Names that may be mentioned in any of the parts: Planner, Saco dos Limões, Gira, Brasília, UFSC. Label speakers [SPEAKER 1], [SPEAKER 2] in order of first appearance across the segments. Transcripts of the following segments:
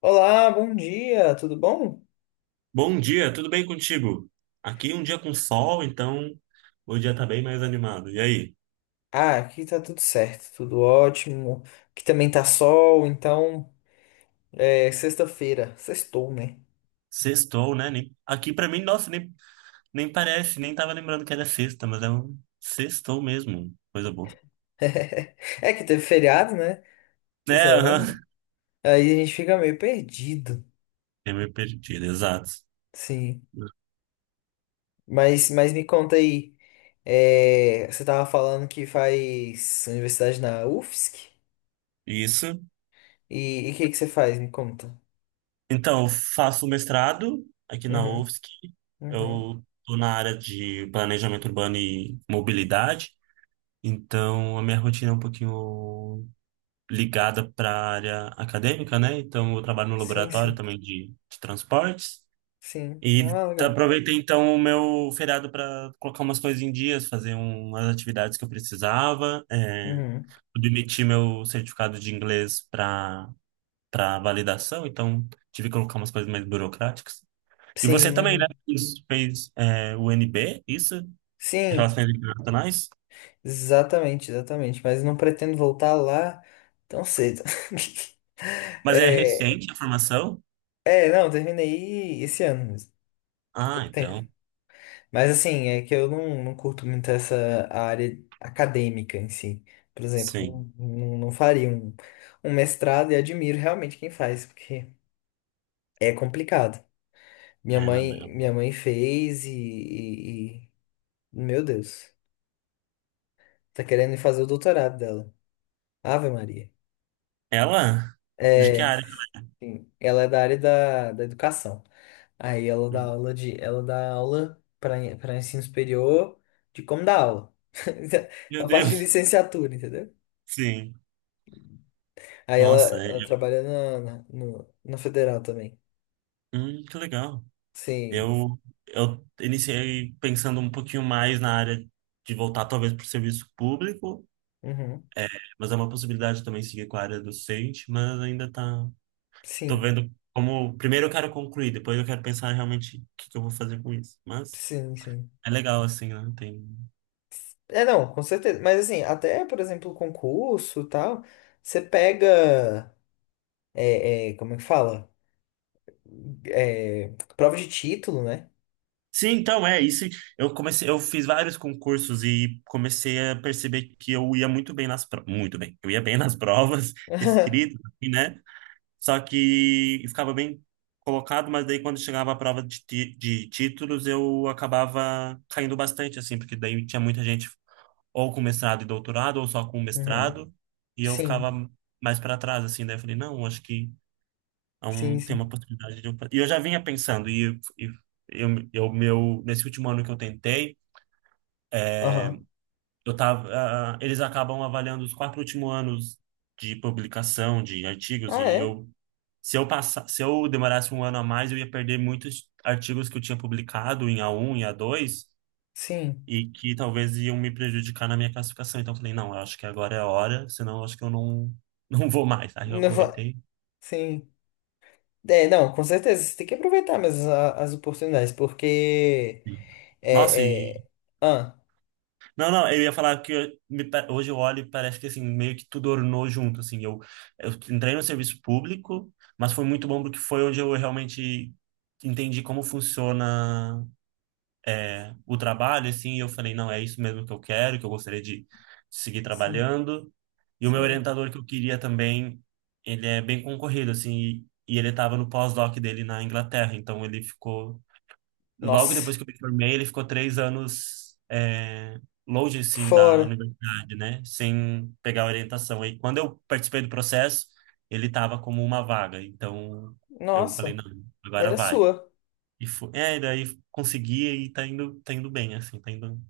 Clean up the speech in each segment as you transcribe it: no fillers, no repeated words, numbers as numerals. [SPEAKER 1] Olá, bom dia, tudo bom?
[SPEAKER 2] Bom dia, tudo bem contigo? Aqui um dia com sol, então o dia tá bem mais animado. E aí?
[SPEAKER 1] Ah, aqui tá tudo certo, tudo ótimo. Aqui também tá sol, então é sexta-feira, sextou, né?
[SPEAKER 2] Sextou, né? Aqui pra mim, nossa, nem parece, nem tava lembrando que era sexta, mas é um sextou mesmo. Coisa boa.
[SPEAKER 1] É que teve feriado, né?
[SPEAKER 2] É,
[SPEAKER 1] Essa semana.
[SPEAKER 2] aham.
[SPEAKER 1] Aí a gente fica meio perdido,
[SPEAKER 2] Eu me perdi, exato.
[SPEAKER 1] sim. Mas me conta aí, você tava falando que faz universidade na UFSC?
[SPEAKER 2] Isso.
[SPEAKER 1] E o que que você faz? Me conta.
[SPEAKER 2] Então, eu faço mestrado aqui na
[SPEAKER 1] Uhum,
[SPEAKER 2] UFSC.
[SPEAKER 1] uhum.
[SPEAKER 2] Eu tô na área de planejamento urbano e mobilidade. Então, a minha rotina é um pouquinho ligada para a área acadêmica, né? Então, eu trabalho no
[SPEAKER 1] Sim,
[SPEAKER 2] laboratório
[SPEAKER 1] sim,
[SPEAKER 2] também de transportes.
[SPEAKER 1] sim. Ah, legal.
[SPEAKER 2] Aproveitei, então, o meu feriado para colocar umas coisas em dias, fazer umas atividades que eu precisava. É,
[SPEAKER 1] Uhum.
[SPEAKER 2] pude emitir meu certificado de inglês para validação, então tive que colocar umas coisas mais burocráticas. E
[SPEAKER 1] Sim,
[SPEAKER 2] você também, né?
[SPEAKER 1] imagino.
[SPEAKER 2] Fez, o NB, isso?
[SPEAKER 1] Sim.
[SPEAKER 2] Relações Internacionais?
[SPEAKER 1] Exatamente, exatamente. Mas não pretendo voltar lá tão cedo.
[SPEAKER 2] Mas é
[SPEAKER 1] É,
[SPEAKER 2] recente a formação?
[SPEAKER 1] não, terminei esse ano mesmo. Tem
[SPEAKER 2] Ah,
[SPEAKER 1] pouco tempo.
[SPEAKER 2] então,
[SPEAKER 1] Mas assim, é que eu não curto muito essa área acadêmica em si. Por
[SPEAKER 2] sim.
[SPEAKER 1] exemplo, não faria um, um mestrado e admiro realmente quem faz, porque é complicado.
[SPEAKER 2] É, não, é.
[SPEAKER 1] Minha mãe fez e meu Deus, tá querendo ir fazer o doutorado dela. Ave Maria.
[SPEAKER 2] Ela? De que
[SPEAKER 1] É,
[SPEAKER 2] área?
[SPEAKER 1] sim, ela é da área da, da educação. Aí ela dá aula de, ela dá aula para para ensino superior de como dar aula.
[SPEAKER 2] Meu
[SPEAKER 1] A parte de
[SPEAKER 2] Deus.
[SPEAKER 1] licenciatura, entendeu?
[SPEAKER 2] Sim.
[SPEAKER 1] Aí ela,
[SPEAKER 2] Nossa,
[SPEAKER 1] ela trabalha na, na, no- na federal também.
[SPEAKER 2] que legal.
[SPEAKER 1] Sim.
[SPEAKER 2] Eu, eu iniciei pensando um pouquinho mais na área de voltar talvez para o serviço público,
[SPEAKER 1] Uhum.
[SPEAKER 2] mas é uma possibilidade também seguir com a área docente, mas ainda tô
[SPEAKER 1] Sim.
[SPEAKER 2] vendo como, primeiro eu quero concluir, depois eu quero pensar realmente o que que eu vou fazer com isso. Mas
[SPEAKER 1] Sim, sim.
[SPEAKER 2] é legal assim, né? Tem
[SPEAKER 1] É, não, com certeza. Mas assim, até, por exemplo, concurso e tal, você pega. Como é que fala? É, prova de título, né?
[SPEAKER 2] Sim, então é isso. Eu comecei, eu fiz vários concursos e comecei a perceber que eu ia muito bem nas provas, muito bem. Eu ia bem nas provas, escrito, assim, né? Só que eu ficava bem colocado, mas daí quando chegava a prova de, de títulos, eu acabava caindo bastante assim, porque daí tinha muita gente ou com mestrado e doutorado ou só com
[SPEAKER 1] Uhum.
[SPEAKER 2] mestrado, e eu ficava
[SPEAKER 1] Sim.
[SPEAKER 2] mais para trás assim, daí eu falei, não, acho que é
[SPEAKER 1] Sim,
[SPEAKER 2] um, tem uma
[SPEAKER 1] sim.
[SPEAKER 2] oportunidade de... E eu já vinha pensando, e eu, nesse último ano que eu tentei,
[SPEAKER 1] Aham.
[SPEAKER 2] eu tava, eles acabam avaliando os quatro últimos anos de publicação de artigos,
[SPEAKER 1] Ah,
[SPEAKER 2] e
[SPEAKER 1] é?
[SPEAKER 2] eu, se eu passar, se eu demorasse um ano a mais, eu ia perder muitos artigos que eu tinha publicado em A1 e A2
[SPEAKER 1] Sim.
[SPEAKER 2] e que talvez iam me prejudicar na minha classificação. Então eu falei, não, eu acho que agora é a hora, senão eu acho que eu não, não vou mais. Aí eu
[SPEAKER 1] Não va-
[SPEAKER 2] aproveitei.
[SPEAKER 1] Sim. É, não, com certeza. Você tem que aproveitar mesmo a- as oportunidades, porque.
[SPEAKER 2] Nossa,
[SPEAKER 1] É, é... Ah,
[SPEAKER 2] Não, não, eu ia falar que hoje eu olho e parece que assim, meio que tudo ornou junto, assim, eu entrei no serviço público, mas foi muito bom porque foi onde eu realmente entendi como funciona o trabalho, assim, e eu falei, não, é isso mesmo que eu quero, que eu gostaria de seguir
[SPEAKER 1] sim,
[SPEAKER 2] trabalhando, e o meu
[SPEAKER 1] sim.
[SPEAKER 2] orientador que eu queria também, ele é bem concorrido, assim, e ele estava no pós-doc dele na Inglaterra, então ele ficou logo depois
[SPEAKER 1] Nossa.
[SPEAKER 2] que eu me formei, ele ficou 3 anos longe, assim, da
[SPEAKER 1] Fora.
[SPEAKER 2] universidade, né? Sem pegar orientação. Aí, quando eu participei do processo, ele estava como uma vaga. Então, eu falei,
[SPEAKER 1] Nossa.
[SPEAKER 2] não, agora
[SPEAKER 1] Era
[SPEAKER 2] vai.
[SPEAKER 1] sua.
[SPEAKER 2] E foi, daí consegui e tá indo bem, assim, tá indo,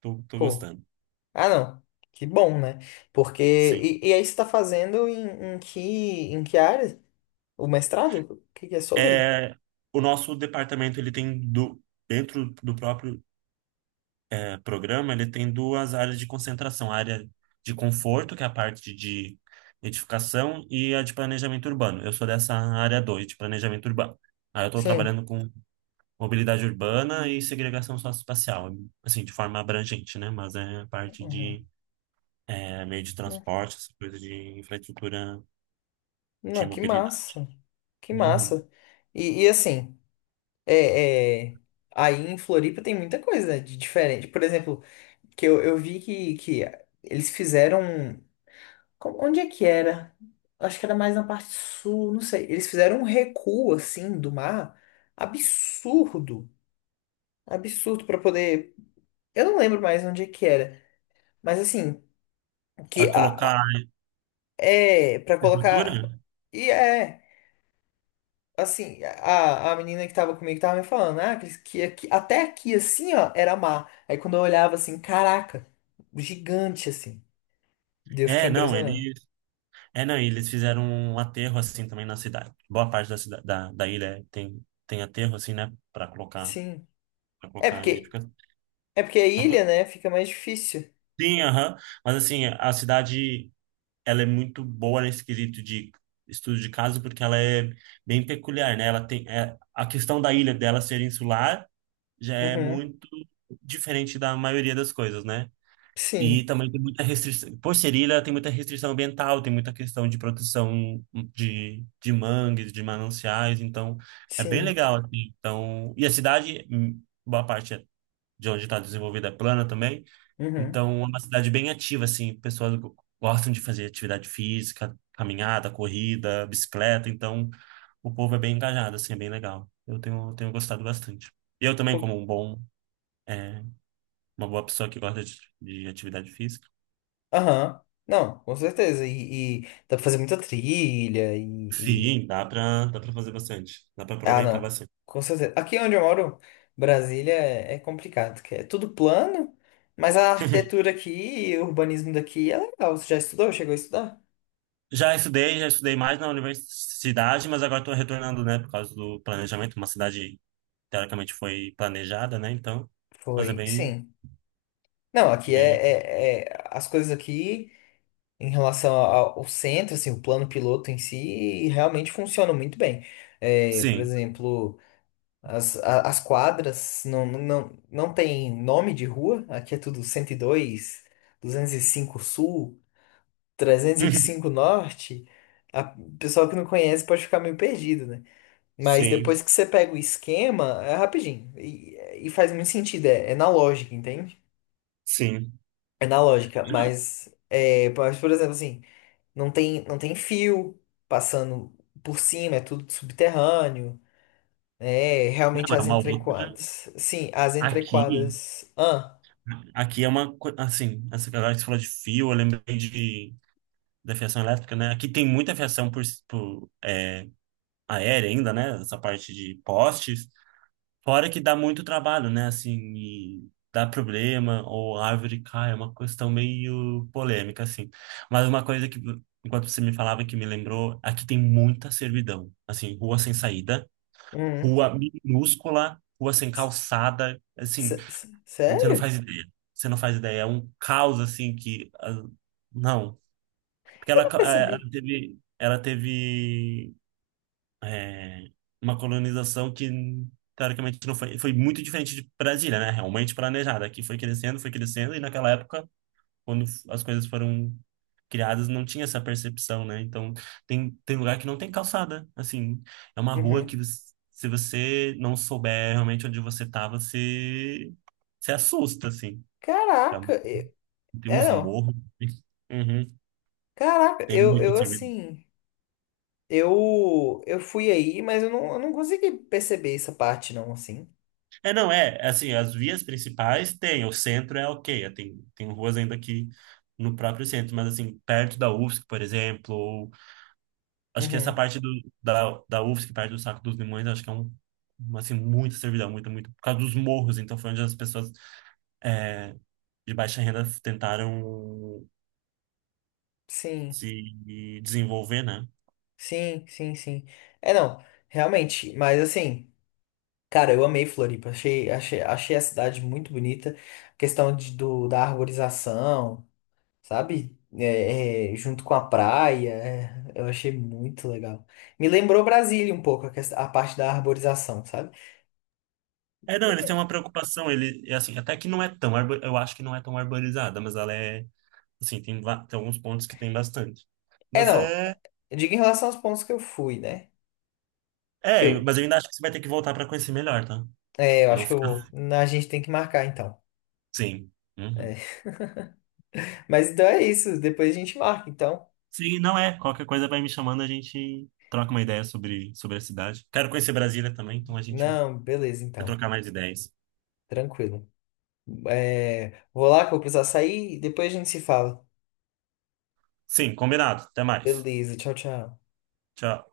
[SPEAKER 2] tô
[SPEAKER 1] Pô.
[SPEAKER 2] gostando.
[SPEAKER 1] Ah, não. Que bom, né? Porque.
[SPEAKER 2] Sim.
[SPEAKER 1] E aí você tá fazendo em, em que área? O mestrado? O que que é sobre?
[SPEAKER 2] É, o nosso departamento, ele tem, dentro do próprio programa, ele tem duas áreas de concentração, a área de conforto, que é a parte de edificação, e a de planejamento urbano. Eu sou dessa área 2, de planejamento urbano. Aí eu estou
[SPEAKER 1] Sim.
[SPEAKER 2] trabalhando com mobilidade urbana e segregação socioespacial, assim, de forma abrangente, né? Mas é a parte
[SPEAKER 1] Uhum.
[SPEAKER 2] de meio de transporte, essa coisa de infraestrutura de
[SPEAKER 1] Não, que
[SPEAKER 2] mobilidade.
[SPEAKER 1] massa. Que
[SPEAKER 2] Uhum.
[SPEAKER 1] massa. E e assim. É, é, aí em Floripa tem muita coisa de diferente. Por exemplo, que eu vi que eles fizeram. Co- Onde é que era? Acho que era mais na parte sul, não sei. Eles fizeram um recuo assim do mar absurdo. Absurdo para poder. Eu não lembro mais onde é que era. Mas assim, que
[SPEAKER 2] Para colocar a
[SPEAKER 1] a- é para
[SPEAKER 2] infraestrutura?
[SPEAKER 1] colocar. E é. Assim, a menina que tava comigo tava me falando, ah, que aqui- até aqui, assim, ó, era mar. Aí quando eu olhava assim, caraca, gigante, assim. Daí eu fiquei
[SPEAKER 2] É, não,
[SPEAKER 1] impressionado.
[SPEAKER 2] ele é, não, e eles fizeram um aterro assim também na cidade. Boa parte da cidade, da ilha tem aterro assim, né, para colocar
[SPEAKER 1] Sim.
[SPEAKER 2] para
[SPEAKER 1] É
[SPEAKER 2] colocar a gente
[SPEAKER 1] porque,
[SPEAKER 2] fica-
[SPEAKER 1] é porque a
[SPEAKER 2] Opa.
[SPEAKER 1] ilha, né, fica mais difícil.
[SPEAKER 2] Sim, aham. Mas assim, a cidade ela é muito boa nesse quesito de estudo de caso porque ela é bem peculiar, né? Ela tem a questão da ilha dela ser insular já é
[SPEAKER 1] Uhum.
[SPEAKER 2] muito diferente da maioria das coisas, né? E
[SPEAKER 1] Sim,
[SPEAKER 2] também tem muita restrição. Por ser ilha, tem muita restrição ambiental, tem muita questão de proteção de mangues, de mananciais. Então, é bem
[SPEAKER 1] sim.
[SPEAKER 2] legal, assim. Então, e a cidade, boa parte é de onde está desenvolvida é plana também.
[SPEAKER 1] Uhum.
[SPEAKER 2] Então, é uma cidade bem ativa, assim. Pessoas gostam de fazer atividade física, caminhada, corrida, bicicleta. Então, o povo é bem engajado, assim, é bem legal. Eu tenho gostado bastante. E eu também, como
[SPEAKER 1] Pô,
[SPEAKER 2] um bom, é, uma boa pessoa que gosta de atividade física.
[SPEAKER 1] aham. Não, com certeza. E dá pra fazer muita trilha e,
[SPEAKER 2] Sim, dá pra fazer bastante. Dá pra
[SPEAKER 1] ah,
[SPEAKER 2] aproveitar
[SPEAKER 1] não.
[SPEAKER 2] bastante.
[SPEAKER 1] Com certeza. Aqui onde eu moro, Brasília, é complicado, que é tudo plano, mas a arquitetura aqui e o urbanismo daqui é legal. Você já estudou? Chegou a estudar?
[SPEAKER 2] Já estudei mais na universidade, mas agora tô retornando, né, por causa do planejamento. Uma cidade, teoricamente, foi planejada, né, então. Mas é
[SPEAKER 1] Foi,
[SPEAKER 2] bem,
[SPEAKER 1] sim. Não, aqui
[SPEAKER 2] bem.
[SPEAKER 1] é, é- é- as coisas aqui em relação ao, ao centro, assim, o plano piloto em si, realmente funcionam muito bem. É, por
[SPEAKER 2] Sim,
[SPEAKER 1] exemplo, as quadras não tem nome de rua, aqui é tudo 102, 205 Sul. 305 Norte, a o pessoal que não conhece pode ficar meio perdido, né? Mas
[SPEAKER 2] sim,
[SPEAKER 1] depois que você pega o esquema, é rapidinho. E faz muito sentido, é, é na lógica, entende?
[SPEAKER 2] sim.
[SPEAKER 1] É na lógica, mas, é, mas, por exemplo, assim, não tem fio passando por cima, é tudo subterrâneo, né? Realmente
[SPEAKER 2] Não, é
[SPEAKER 1] as
[SPEAKER 2] uma outra.
[SPEAKER 1] entrequadras. Sim, as
[SPEAKER 2] Aqui,
[SPEAKER 1] entrequadras. Ah,
[SPEAKER 2] Aqui é uma. Assim, essa galera que você falou de fio, eu lembrei da fiação elétrica, né? Aqui tem muita fiação por aérea ainda, né? Essa parte de postes. Fora que dá muito trabalho, né? Assim, e dá problema, ou a árvore cai, é uma questão meio polêmica, assim. Mas uma coisa que, enquanto você me falava, que me lembrou, aqui tem muita servidão. Assim, rua sem saída,
[SPEAKER 1] uhum.
[SPEAKER 2] rua minúscula, rua sem calçada, assim, você não
[SPEAKER 1] Sério?
[SPEAKER 2] faz ideia. Você não faz ideia. É um caos, assim, que. Não. Porque
[SPEAKER 1] Eu
[SPEAKER 2] ela,
[SPEAKER 1] não
[SPEAKER 2] ca- eh,
[SPEAKER 1] percebi.
[SPEAKER 2] ela teve. Ela teve é, uma colonização que teoricamente não foi muito diferente de Brasília, né? Realmente planejada, que foi crescendo, e naquela época, quando as coisas foram criadas, não tinha essa percepção, né? Então, tem lugar que não tem calçada, assim, é uma rua
[SPEAKER 1] Uhum.
[SPEAKER 2] que se você não souber realmente onde você tava, você se assusta, assim. É
[SPEAKER 1] Caraca,
[SPEAKER 2] uma-
[SPEAKER 1] eu-
[SPEAKER 2] Tem
[SPEAKER 1] é
[SPEAKER 2] uns
[SPEAKER 1] não.
[SPEAKER 2] morros. Uhum.
[SPEAKER 1] Caraca,
[SPEAKER 2] Tem
[SPEAKER 1] eu,
[SPEAKER 2] muito
[SPEAKER 1] eu
[SPEAKER 2] serviço.
[SPEAKER 1] assim, eu eu fui aí, mas eu não consegui perceber essa parte não, assim.
[SPEAKER 2] É, não, é, assim, as vias principais tem, o centro é ok, tem ruas ainda aqui no próprio centro, mas assim, perto da UFSC, por exemplo, ou, acho que essa
[SPEAKER 1] Uhum.
[SPEAKER 2] parte da UFSC, perto do Saco dos Limões, acho que é uma, assim, muita servidão, muito, muito, por causa dos morros, então foi onde as pessoas é, de baixa renda tentaram
[SPEAKER 1] Sim,
[SPEAKER 2] se desenvolver, né?
[SPEAKER 1] sim, sim, sim. É não, realmente, mas assim, cara, eu amei Floripa, achei a cidade muito bonita, questão de, do, da arborização, sabe? É, é, junto com a praia, é, eu achei muito legal. Me lembrou Brasília um pouco, a, quest- a parte da arborização, sabe?
[SPEAKER 2] É, não, eles têm uma preocupação, ele, é assim, até que não é tão, eu acho que não é tão arborizada, mas ela é, assim, tem, tem alguns pontos que tem bastante.
[SPEAKER 1] É
[SPEAKER 2] Mas
[SPEAKER 1] não,
[SPEAKER 2] é,
[SPEAKER 1] eu digo em relação aos pontos que eu fui, né?
[SPEAKER 2] mas eu ainda acho que você vai ter que voltar para conhecer melhor, tá?
[SPEAKER 1] É, eu
[SPEAKER 2] Não
[SPEAKER 1] acho que
[SPEAKER 2] ficar,
[SPEAKER 1] a gente tem que marcar então.
[SPEAKER 2] sim. Uhum.
[SPEAKER 1] É. Mas então é isso, depois a gente marca então.
[SPEAKER 2] Sim, não é, qualquer coisa vai me chamando, a gente troca uma ideia sobre a cidade. Quero conhecer Brasília também, então a gente
[SPEAKER 1] Não, beleza
[SPEAKER 2] vai
[SPEAKER 1] então,
[SPEAKER 2] trocar mais ideias.
[SPEAKER 1] tranquilo. É, vou lá que eu vou precisar sair e depois a gente se fala.
[SPEAKER 2] Sim, combinado, até mais.
[SPEAKER 1] Beleza, tchau, tchau.
[SPEAKER 2] Tchau.